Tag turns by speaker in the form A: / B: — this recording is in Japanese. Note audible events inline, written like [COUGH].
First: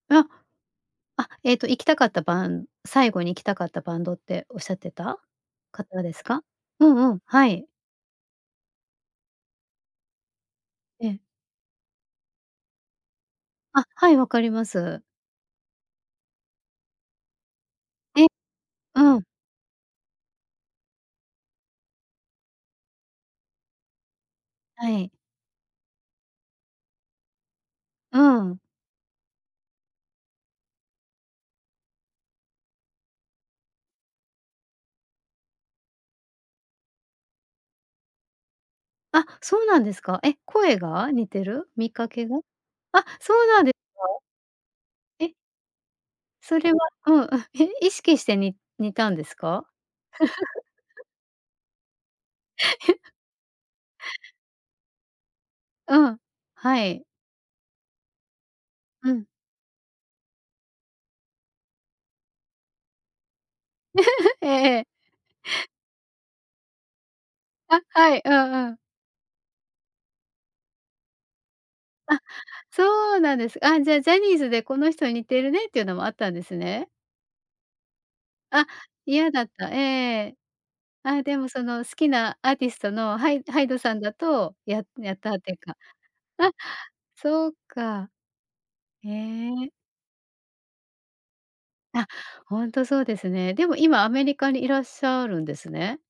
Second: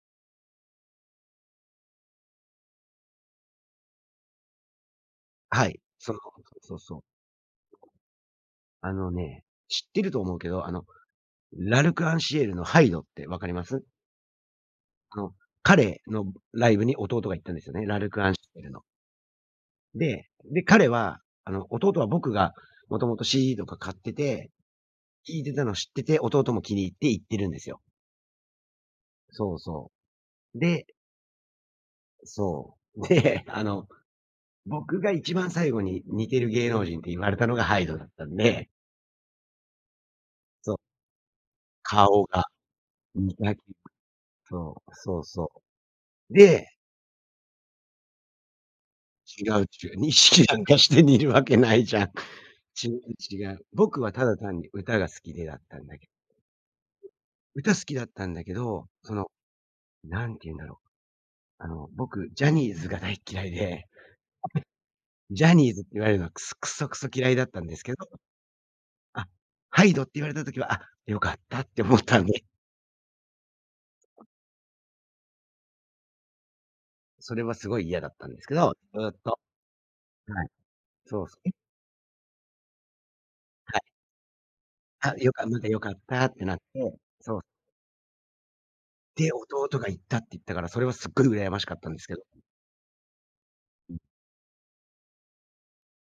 A: あ、あ、えっと行きたかったバン最後に行きたかったバンドっておっしゃってた
B: はい。
A: 方で
B: その
A: す
B: そ
A: か？
B: う、そう、
A: う
B: そう。
A: んうん、はい。
B: あのね、知ってると思うけど、あの、
A: ええ。
B: L'Arc〜en〜Ciel の hyde って分かります？
A: あ、はい、わかります。
B: の、彼の、ぶライブに弟が行ったんですよね、L'Arc〜
A: え、
B: en〜Ciel の。
A: うん。
B: で、で、彼は、あの、弟は僕がもともと CD とか買ってて
A: はい。
B: 聴いてたの知ってて、弟も気に入って行ってるんですよ。
A: うん。
B: そうそう。でそう。で、あの、僕が一番最後に似てる芸能人って言われたのが hyde だったんで
A: あ、そうなんですか？え、
B: そう。
A: 声が？似てる？見かけ
B: 顔
A: が？
B: が、
A: あ、そ
B: 似
A: う
B: た
A: なんで、か？
B: [UNINTELLIGIBLE] そう、そう
A: え。
B: そう。
A: そ
B: で
A: れは、うんうん、え？意識して、に似たんです
B: 違
A: か？
B: うっちゅう、意識なんかして
A: [CHUCKLES]
B: 似るわけないじゃん。違う
A: [LAUGHS]
B: 違う。僕はただ単に歌が好きでだったんだ
A: う
B: け
A: ん、はい。
B: 歌好きだったんだけど、
A: う
B: そ
A: ん。
B: の、なんてゆうんだろう、あの、僕ジャニーズが大っ嫌いで、
A: [GIGGLES] ええええ。
B: ジャニーズって言われるのは、くすクソクソ嫌いだったんで
A: あ、
B: すけど、
A: はい、うんうん。
B: あ、hyde って言われた時は、あ、良かったって思っ
A: あ、
B: たんで。
A: そうなんです。あ、じゃあジャニーズで、この人に似てるねっていうのもあったんですね？
B: それはすごい嫌だったんですけ
A: あ、
B: ど、ずっ
A: 嫌
B: と、
A: だった。ええええええ、
B: はい。そ
A: あ、
B: う
A: で
B: す
A: も
B: ね。
A: その好きなアーティストのハイ hyde
B: はい。
A: さんだと、やや
B: あ、
A: っ
B: よ
A: たっ
B: か
A: ていう
B: まだ、
A: か。
B: 良かったって
A: あ、
B: なって、そう。
A: そうか。へ
B: で、弟
A: え。
B: が行ったって言ったから、それはすっごい羨ましかったんです
A: あ、
B: けど
A: ほんとそうですね。でも
B: うん。
A: 今アメリカにいらっしゃるんですね？